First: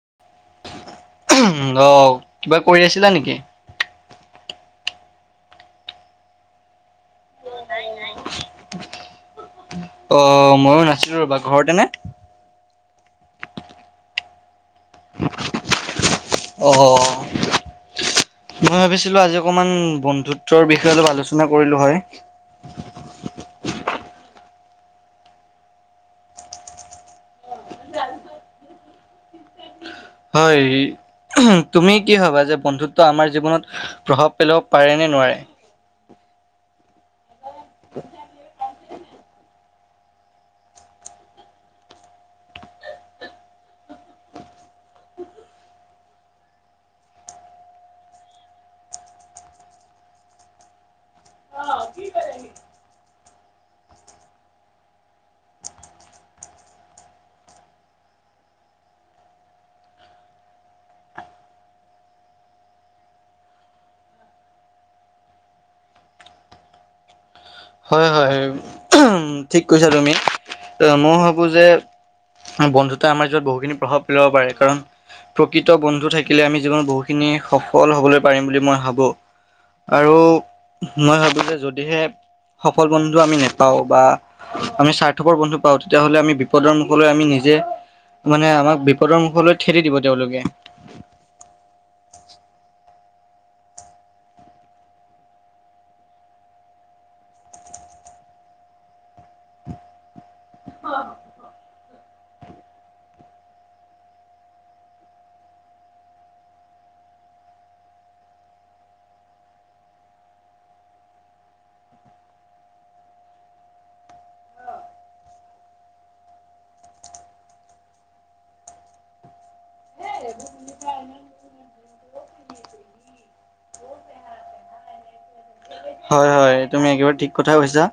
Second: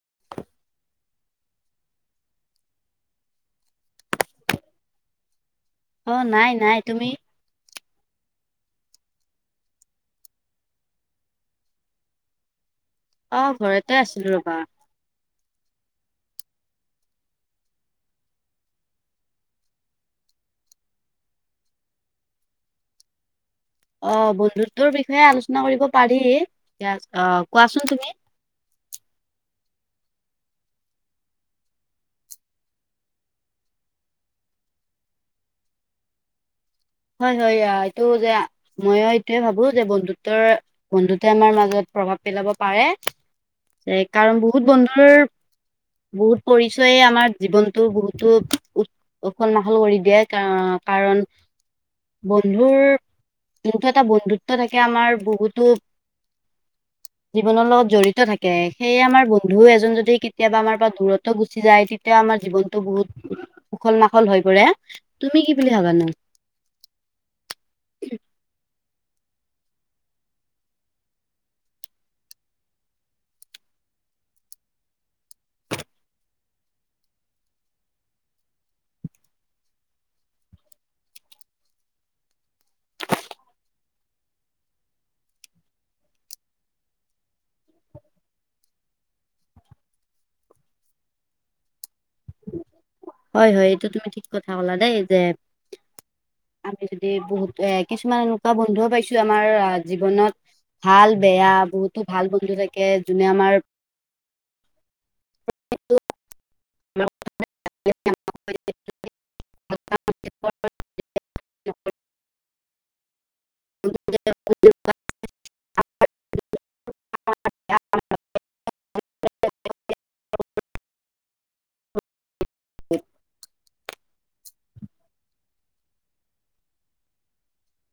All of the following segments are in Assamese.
[unintelligible] অহ কিবা কৰি আছিলা নেকি! অ নাই নাই তুমি অ ময়ো নাছিলো ৰ'বা ঘৰতে নে! অ ঘৰতে আছিলো ৰবা। অ। মই ভাবিছিলো আজি অকমান বন্ধুত্বৰ বিষয়ে অলপ আলোচনা কৰিলো হয়। [unintelligible] অ বন্ধুত্বৰ বিষয়ে আলোচনা কৰিব পাৰি অ কোৱাচোন তুমি [inaudible] হয়। তুমি কি ভাবা যে বন্ধুত্ব আমাৰ জীৱনত প্ৰভাৱ পেলাব পাৰে নে নোৱাৰে! [inaudible] সেয়াটো যে ময়ো এইটয়ে ভাবো যে বন্ধুত্বৰ বন্ধু্বে আমাৰ মাজত প্ৰভাৱ পেলাব পাৰে। কাৰণ বহুত বন্ধুৰ। বহুত পৰিচয়ে আমাৰ জীৱনতটো বহুতো উ উখল মাখল কৰি দিয়ে কাৰণ কাৰণ, বন্ধুৰ যোনটো এটা বন্ধুত্ব থাকে আমাৰ বহুতো। [unintelligible] জীৱনৰ লগত জড়িত থাকে সেয়ে আমাৰ বন্ধু এজন যদি কেতিয়াবা আমাৰ পৰা দূৰত্ব গুচি যায় তেতিয়া। আমাৰ জীৱনতটো বহুত উখল মাখল হৈ পৰে তুমি কি বুলি ভাবানো। হয় হয় ঠিক কৈছা তুমি মই ভাবো যে বন্ধুতে আমাৰ জিৱত বহুখিনি প্ৰভাৱ পেলাব পাৰে কাৰণ প্ৰকৃত বন্ধু থাকিলে আমি জীৱনত বহুতখিনি। সফল হবলৈ পাৰিম বুলি মই ভাবো। আৰু মই ভাবো যে যদিহে। সফল বন্ধু আমি নেপাওঁ বা আমি স্বাৰ্থপকৰ বন্ধু পাওঁ তেতিয়াাহলে আমি বিপদৰ মুখলৈ আমি নিজে। মানে আমাক বিপদৰ মুখলৈ ঠেদি দিব তেওঁলোকে। হয় হয় এইটো তুমি ঠিক কথা হলা দেই যে। আমি যদি বহুত এ কিছুমান এনেকুৱা বন্ধুও পাইছো আমাৰ জীৱনত ভাল বেয়া বহুতো ভাল বন্ধু থাকে যোনে আমাৰ [unintelligible] [unintelligible] [unintelligible] [inaudible] [unintelligible] হয় হয় তুমি একেবাৰে ঠিক কথা কৈছা।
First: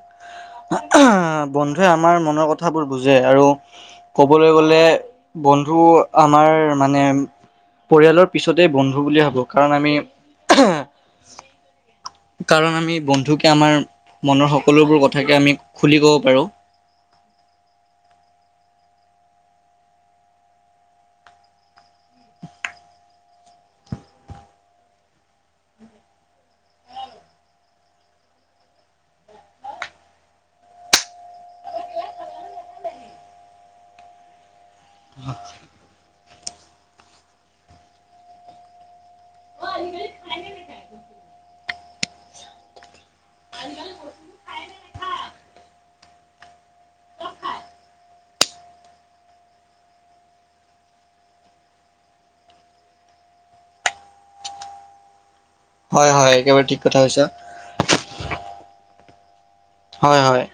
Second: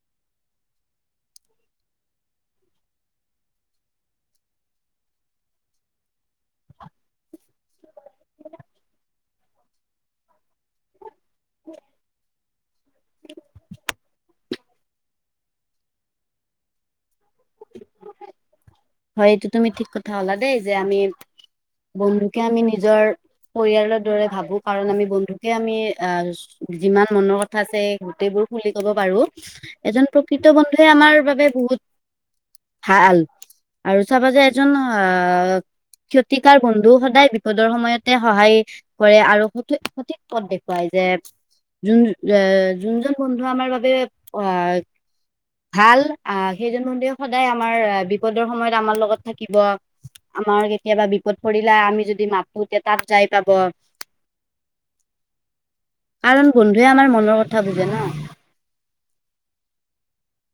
বন্ধুৱে আমাৰ মনৰ কথাবোৰ বুজে আৰু কবলৈ গলে। বন্ধু আমাৰ মানে। পৰিয়ালৰ পিছতেই বন্ধু বুলি ভাবো কাৰণ আমি। কাৰণ আমি বন্ধুকে আমাৰ মনৰ সকলোবোৰ কথাকে আমি খুলি ক'ব পাৰোঁ। [unintelligible] হয় এইটো তুমি ঠিক কথা হলা দেই যে আমি বন্ধুকে আমি নিজৰ। পৰিয়ালৰ দৰে ভাবো কাৰণ আমি বন্ধুকে আমি আহ যিমান মনৰ কথা আছে গোটেইবোৰ বুলি ক'ব পাৰো এজন প্ৰকৃত বন্ধুে আমাৰ বাবে বহুত ভাল আৰু চাবা যে এজন আহ। ক্ষতিকাৰ বন্ধু সদায় বিপদৰ সময়তে সহায় কৰে আৰু সঠ সঠিক পথ দেখুৱাই যায়। যে যোন এ যোনজন বন্ধু আমাৰ বাবে আহ ভাল আহ সেইজন বন্ধুৱে সদায় আমাৰ বিপদ সময়ত আমাৰ লগত থাকিব। আমাৰ কেতিয়াবা বিপদ পৰিল আমি যদি মাতোতে তাত যাই পাব। [unintelligible] হয় হয় কাৰণ একেবাৰে ঠিক বন্ধুৱে কথা আমাৰ কৈছা। মনৰ কথা বুজে ন হয় হয়।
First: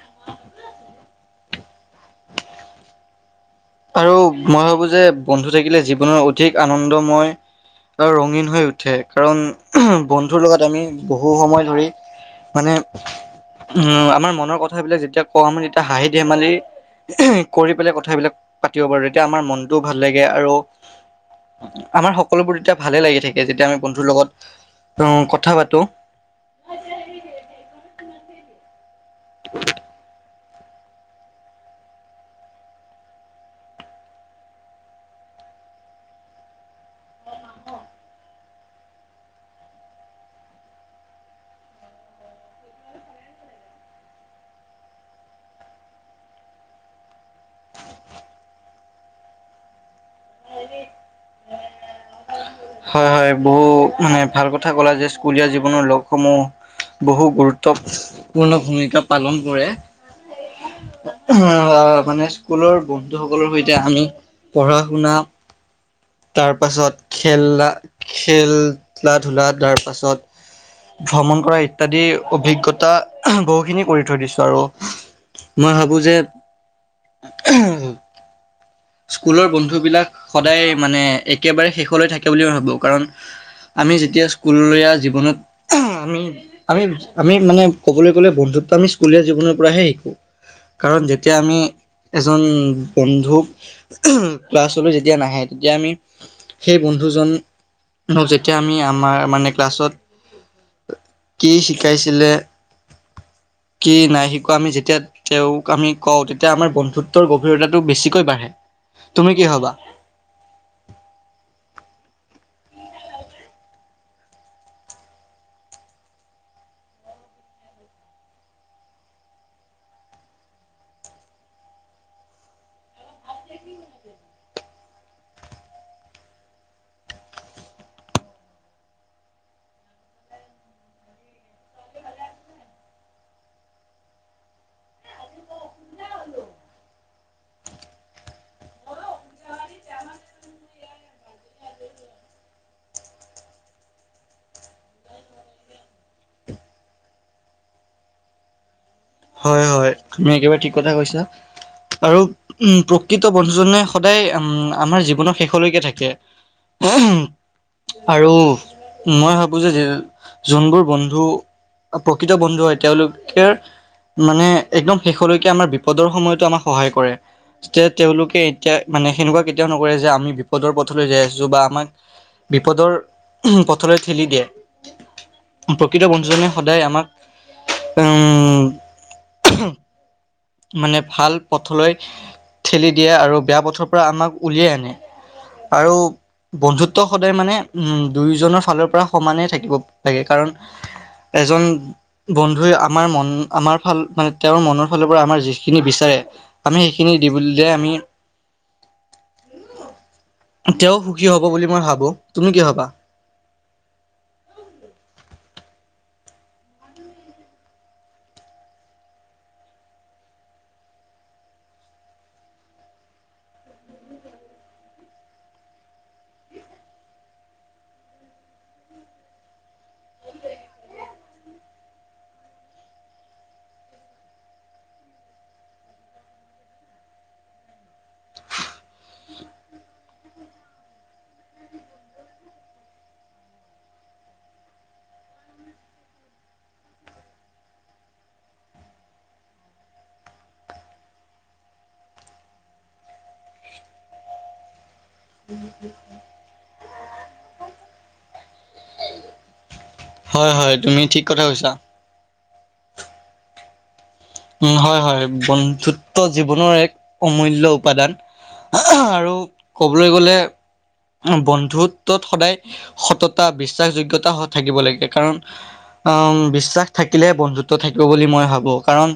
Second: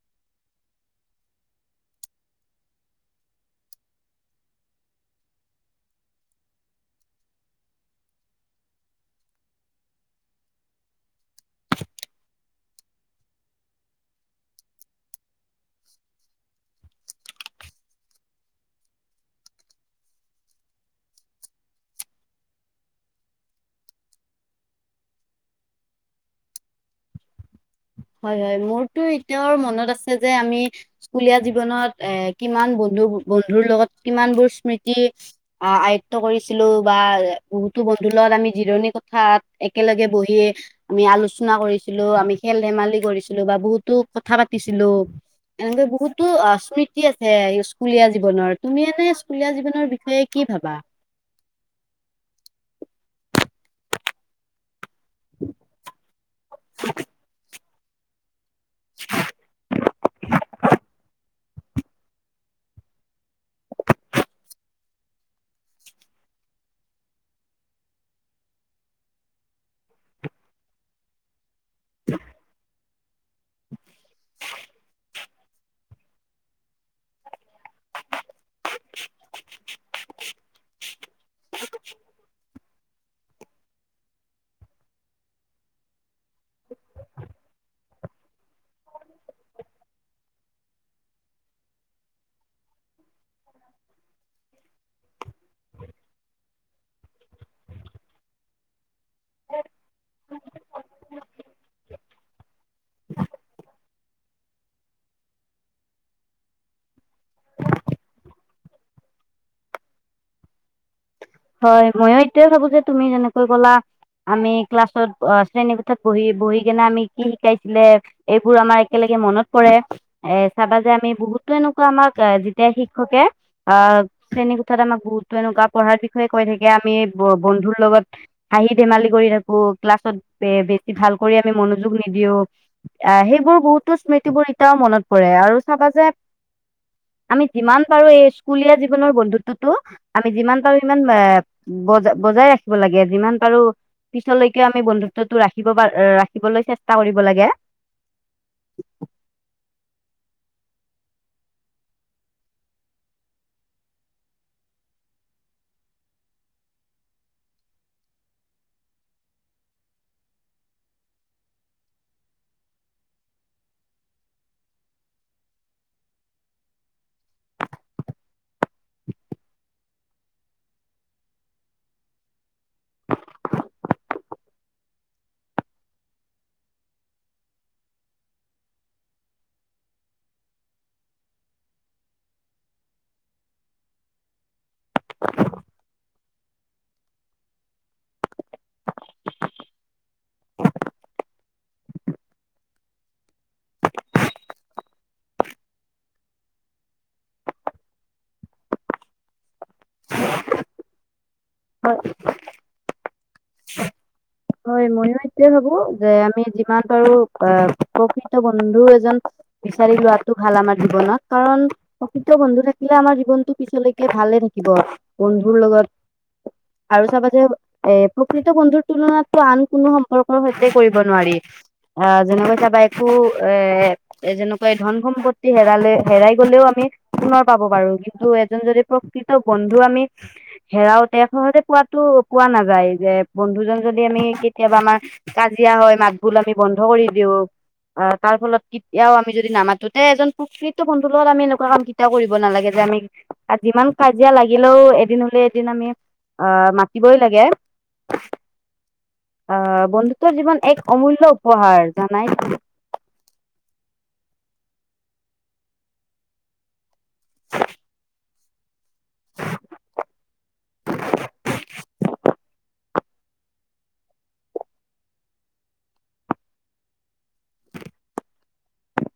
আৰু মই ভাবো যে বন্ধু থাকিলে জীৱনৰ অধিক আনন্দময় আৰু ৰঙীন হৈ উঠে। কাৰণ বন্ধুৰ লগত আমি বহু সময় ধৰি মানে উম আমাৰ মনৰ কথাবিলাক যেতিয়া কওঁ, আমি তেতিয়া হাঁহি-ধেমালিৰ কৰি পেলাই কথাবিলাক পাতিব পাৰোঁ, তেতিয়া আমাৰ মনটোও ভাল লাগে আৰু আমাৰ সকলোবোৰ তেতিয়া ভালে লাগি থাকে, যেতিয়া আমি বন্ধুৰ লগত উম কথা পাতোঁ। হয় - হয়। মোৰতো এতিয়াও মনত আছে যে আমি স্কুলীয়া জীৱনত এ- কিমান বন্ধু- বন্ধুৰ লগত কিমানবোৰ স্মৃতি আ- আয়ত্ব কৰিছিলোঁ বা বহুতো বন্ধুৰ লগত আমি জিৰণি কোঠাত একেলগে ব সি আমি আলোচনা কৰিছিলোঁ, আমি খেল ধেমালি কৰিছিলোঁ বা বহুতো কথা পাতিছিলোঁ। এনেকে বহুতো অ' স্মৃতি আছে, স্কুলীয়া জীৱনৰ। তুমি এনে স্কুলীয়া জীৱনৰ বিষয়ে কি ভাবা? হয় - হয়। বহু- মানে ভাল কথা ক'লা যে, স্কুলীয়া জীৱনৰ লগসমূহ বহু গুৰু ত্বপূৰ্ণ ভূমিকা পালন কৰে। অ' মানে স্কুলৰ বন্ধুসকলৰ সৈতে আমি পঢ়া-শুনা তাৰ পাছত খেললা- খেল লা ধূলা, তাৰ পাছত ভ্ৰমণ কৰা ইত্যাদি অভিজ্ঞতা বহুখিনি কৰি থৈ দিছোঁ আৰু। মই ভাবো যে স্কুলৰ ব- ন্ধুবিলাক সদায় মানে একেবাৰে শেষলৈ থাকে বুলি মই ভাবোঁ, কাৰণ আমি যেতিয়া স্কুলীয়া জীৱনত আমি - আমি - আমি মানে কবলৈ গ'লে বন্ধু ত্ব আমি স্কুলীয়া জীৱনৰ পৰাহে শিকোঁ। কাৰণ যেতিয়া আমি এজন বন্ধুক ক্লাছলৈ যেতিয়া নাহে, তেতিয়া আমি সেই বন্ধুজন যেতিয়া আমি আমাৰ মানে ক্লাছত কি শিকাইছিলে কি নাই শিকোৱা, আমি যেতিয়া তেওঁক আমি কওঁ, তেতিয়া আমাৰ বন্ধুত্বৰ গভীৰতাটো বেছিকৈ বাঢ়ে। তুমি কি ভাবা? হয়, ময়ো এইটোৱে ভাবো যে তুমি যেনেকৈ ক'লা আমি ক্লাছত অ'- শ্ৰেণীকোঠাত বহি- বহি কিনে আমি কি শিকাইছিলে, এইবোৰ আমাৰ একেলগে মনত পৰে। এ চাবা যে আমি বহুতো এনেকুৱা আমাক যেতিয়া শিক্ষকে অ'- শ্ৰেণীকোঠাত আমাক বহুতো এনে পঢ়া বিষয়ে কৈ থাকে, আমি ব- বন্ধুৰ লগত হাঁহি-ধেমালি কৰি থাকোঁ, ক্লাছত বে- বেছি ভাল নকৰি আমি মনোযোগ নিদিওঁ। অ' সেইবোৰ বহুতো স্মৃতিবোৰ এতিয়াও মনত পৰে আৰু চাবা যে হেল্ল'। আমি যিমান পাৰোঁ এই স্কুলীয়া জীৱনৰ বন্ধুত্বটো, আমি যিমান পাৰোঁ সিমান এ বজ- বজাই ৰাখিব লাগে, যিমান পাৰোঁ পিছলৈকে আমি বন্ধুত্বটো ৰাখিব পা- ৰাখিবলৈ চেষ্টা কৰিব লাগে। হয় - হয়, তুমি একেবাৰে ঠিক কথা কৈছা। আৰু উম প্ৰকৃত বন্ধুজনে সদায় উম আমাৰ জীৱনৰ শেষলৈকে থাকে। [unintelligible] আৰু মই ভাবো যে য- যোনবোৰ বন্ধু প্ৰকৃত বন্ধু হয়, তেওঁলোকেৰ মানে একদম শেষলৈকে আমাৰ বিপদৰ সময়তো আমাক সহায় কৰে। যে তেওঁলোকে এতিয়া- মানে সেনেকুৱা কেতিয়াও নকয় যে আমি বিপদৰ পথলৈ যাই আছোঁ বা আমাক বিপদৰ পথলৈ ঠেলি দিয়ে। প্ৰকৃত বন্ধুজনে সদায় আমাক উম মানে ভাল পথলৈ ঠেলি দিয়ে আৰু বেয়া পথৰ পৰা আমাক উলিয়াই আনে। আৰু বন্ধুত্ব সদায় মানে উম দুয়োজনৰ ফালৰ পৰা সমানেই থাকিব লাগে, কাৰণ এজন বন্ধুৱে আমাৰ মন আমাৰ হল মানে তেওঁৰ মনৰ ফালৰ পৰা আমাৰ যিখিনি বিচাৰে আমি সেইখিনি দ বুলিলে আমি। তেওঁ সুখী হব বুলি মই হয় ভাবো তুমি কি হবা হয় ময়ো এইয়ে ভাবো যে আমি যিমান পাৰো আহ প্ৰসিদ্ধ বন্ধু এজন। বিচাৰি লোৱাতটো ভাল আমাৰ জীৱনত কাৰণ প্ৰসিদ্ধ বন্ধু থাকিলে আমাৰ জীৱনতটো পিছলৈকে ভালে থাক থ বন্ধুৰ লগত আৰু চাবা যে এ প্ৰকৃত বন্ধুৰ তুলনাত আন কোনো সম্পৰ্কৰ সৈতে কৰিব নোৱাৰি। অ যেনেকৈ তাবা একো এ যেনেকৈ ধন সম্পত্তি হেৰালে হেৰাই গলেও আমি পুনৰ পাব পাৰো কিন্তু এজন যদি প্ৰকৃত বন্ধু আমি হেৰাও তে সহতে পোৱা তো পোৱা নাযায় যে বন্ধুজন যদি। য আমি কেতিয়াবা আমাৰ কাজিয়া হয় মাত বোল আমি বন্ধ কৰি দিওঁ অ তাৰ ফলত কেতিয়াও আমি যদি নামাতোতে এজন প্ৰকৃত বন্ধুৰ লগত আমি এনেকুৱা কাম কেতিয়াও কৰিব নালাগে। মি যিমান কাজিয়া লাগিলেও এদিন হলে এদিন আমি অ মাতিবই লাগে। [unintelligible] অহ বন্ধুত্বৰ হয় জীৱন হয় এক তুমি ঠিক অমূল্য কথা কৈছা উপহাৰ জানাইটো। উ হয় হয় বন্ধুত্ব জীৱনৰ এক অমূল্যয় উপাদান। আৰু ক'বলৈ গলে। বন্ধুত্বত সদায় সততা বিশ্বাসযোগ্যতা থাকিব লাগে কাৰণ আহ বিশ্বাস থাকিলে বন্ধুত্ব থাকিব বুলি মই ভাবো কাৰণ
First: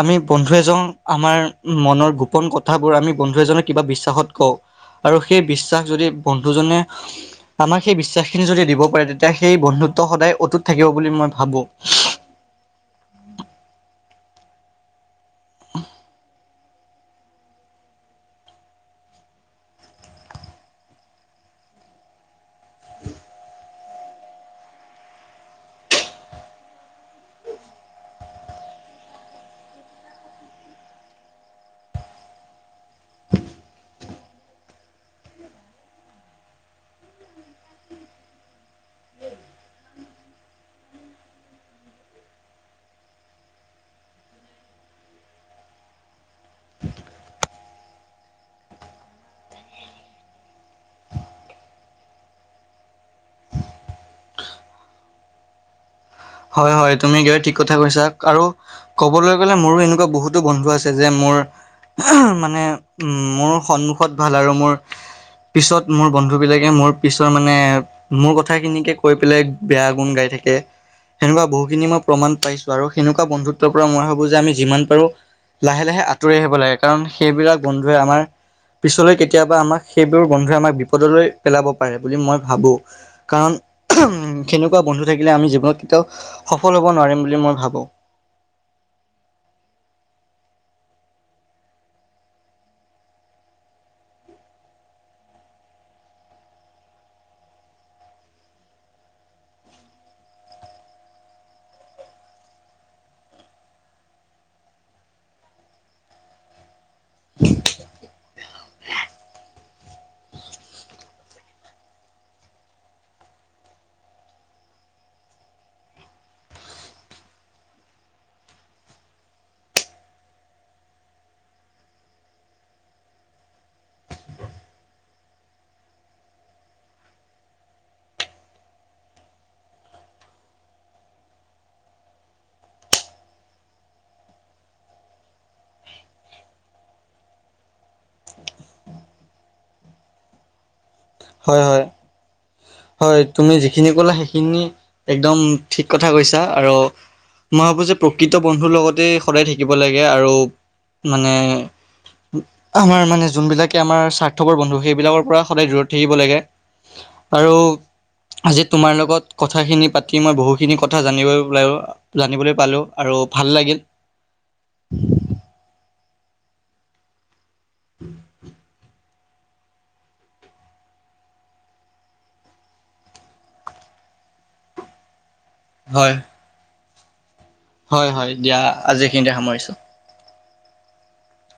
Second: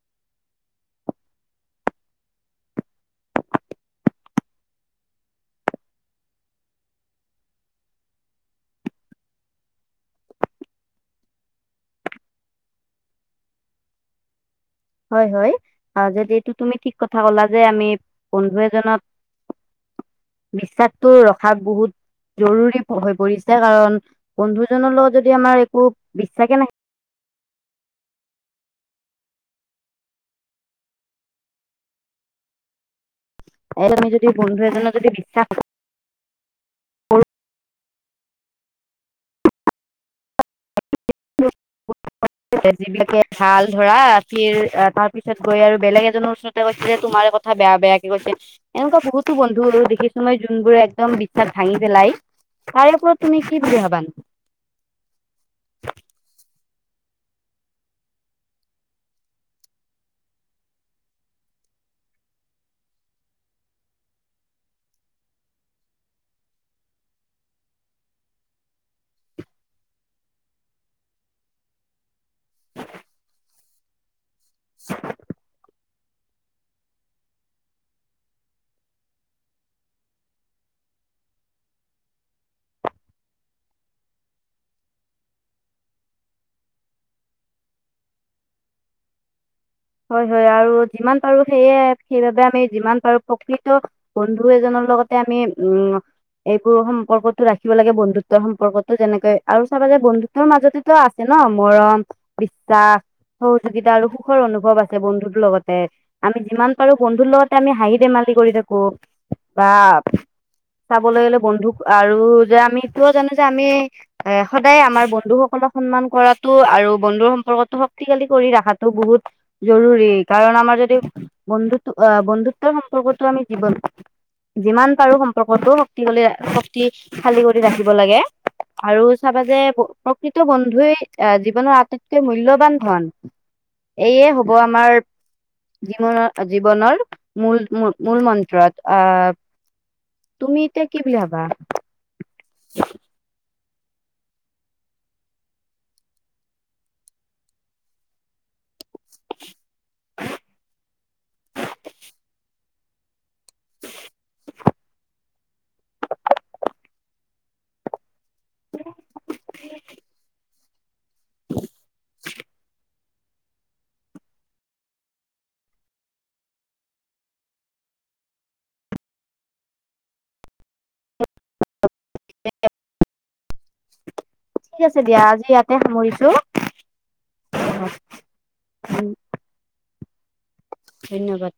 আমি বন্ধু এজন আমাৰ মনৰ গোপন কথাবোৰ আমি বন্ধু এজক কিবা বিশ্বাসত কওঁ আৰু সেই বিশ্বাস যদি বন্ধুজনে আমাক সেই বিশ্বাস খিনি যদি দিব পাৰে তেতিয়া সেই বন্ধু। ত সদায় অটুত থাকিব বুলি মই ভাবো। হয় হয় যদি এইটো তুমি ঠিক কথা কলা যে আমি বন্ধু এজনত বিশ্বাসতটো ৰখাক বহুত জৰুৰী হৈ পৰিছে কাৰণ বন্ধুজনৰ লগত যদি আমাৰ একো বিশ্বাসে নাই উ এতিয়া তুমি যদি বন্ধু এজনৰ যদি বিশ্বাস কৰা [unintelligible] যিবিলাকে ভালল ধৰা ৰাতি আৰু তাৰ পিছত গৈ আৰু বেলেগ এজনৰ ওচৰতে গৈ তোমাৰ কথা বেয়া বেয়াকে কৈছে এনেকুৱা বহুতো বন্ধু আৰু দেখিছো মই যোনবোৰে একদম বিশ্বাস ভাঙি পেলাই। তাৰে ওঁপৰত তুমি কি বিৰি হবান [unintelligible] হয় হয় তুমি গৈ ঠিক কথা কৈছা আৰু ক'বলৈ গ'লে মোৰো এনেকুৱা বহুতো বন্ধু আছে যে মোৰ মানে মোৰ সন্মুখত ভাল আৰু মোৰ পিছত মোৰ বন্ধু বিলাকে মোৰ পিছৰ মানে মোৰ কথা খিনিকে কৈ পেলাই বেয়া গুণ গাই থাকে সনেকুৱা বহু খিনি মই প্ৰমাণ পাইছো আৰু সেনেকুৱা বন্ধুত্ব পৰা মই ভাবো যে আমি। যিমান পাৰো লাহে লাহে আঁতৰি আহিব লাগে কাৰণ সেইবিলাক বন্ধুৱে আমাৰ। পিছলৈ কেতিয়াবা আমাক সেইবোৰ গন্ধে আমাক বিপদলৈ পেলাব পাৰে বুলি মই ভাবো কাৰণ। সেনেকুৱা বন্ধু থাকিলে আমি জীৱনত তেওঁ সফল হ'ব নোৱাৰিম বুলি মই ভাবো হয় হয় আৰু যিমান পাৰো সেয়ে সেইবাবে আমি যিমান পাৰো প্ৰকৃত বন্ধু এজনৰ লগতে আমি উম এইবোৰ সম্পৰ্কতটো ৰাখিব লাগে বন্ধুত্বৰ সম্পৰ্কতো যেনেকৈ আৰু চাবা যায় বন্ধুত্বৰ মাজতেতো আছে ন। ন মৰম বিশ্বাস সহযোগিতা আৰু সুখৰ অনুভৱ। অনুভৱ আছে বন্ধুতৰ লগতে আমি যিমান পাৰো বন্ধুৰ লগতে আমি হাঁহি ধেমালি কৰি থাকো। বা চাবলৈ গ'লে বন্ধু আৰু যে আমিটোও জানো যে আমি এ সদায় আমাৰ বন্ধুসকল সন্মান কৰাটোো আৰু বন্ধুৰ সম্পৰ্কতটো শক্তিশালী কৰি ৰাখাটো বহুত জৰুৰী কাৰণ আমাৰ যদি বন্ধুত্ব আহ বন্ধুত্বৰ সম্পৰ্কতো আমি জীৱন যিমান পাৰো সম্পৰ্কটো শক্তিশালী শক্তিশালী কৰি ৰাখিব লাগে। আৰু চাবা যে প্ৰকৃত বন্ধুৱই আহ জীৱনৰ আটাইতকৈ মূল্যবান ধন। এয়ে হ'ব আমাৰ। জীৱনৰ জীৱনৰ মূল মূল মন্ত্ৰত আহ। তুমি এতিয়া। কি বুলি ভাবা হয় হয় হয় তুমি। সেইখিনি ক'লে সেইখিনি একদম ঠিক কথা কৈছা আৰু মই ভাবোঁ যে প্ৰকৃতি বন্ধুৰ লগতে সদায় থাকিব লাগে আৰু মানে আমাৰ মানে যোনবিলাকে আমাৰ স্বাৰ্থপৰ বন্ধু সেইবিলাকৰ পৰা সদায় দূৰত এৰিব লাগেআৰু আজি তোমাৰ লগত কথাখিন পাতি মই বহু। সেইখিনি কথা জানিব জানিবলৈ পালো আৰু ভাল লাগিল। উম [unintelligible] উম। ঠিক আছে দিয়া আজি। ইয়াতে হয় সামৰিছো হয় হয় দিয়া আজিখিনিতে সামৰিছো ধন্যবাদ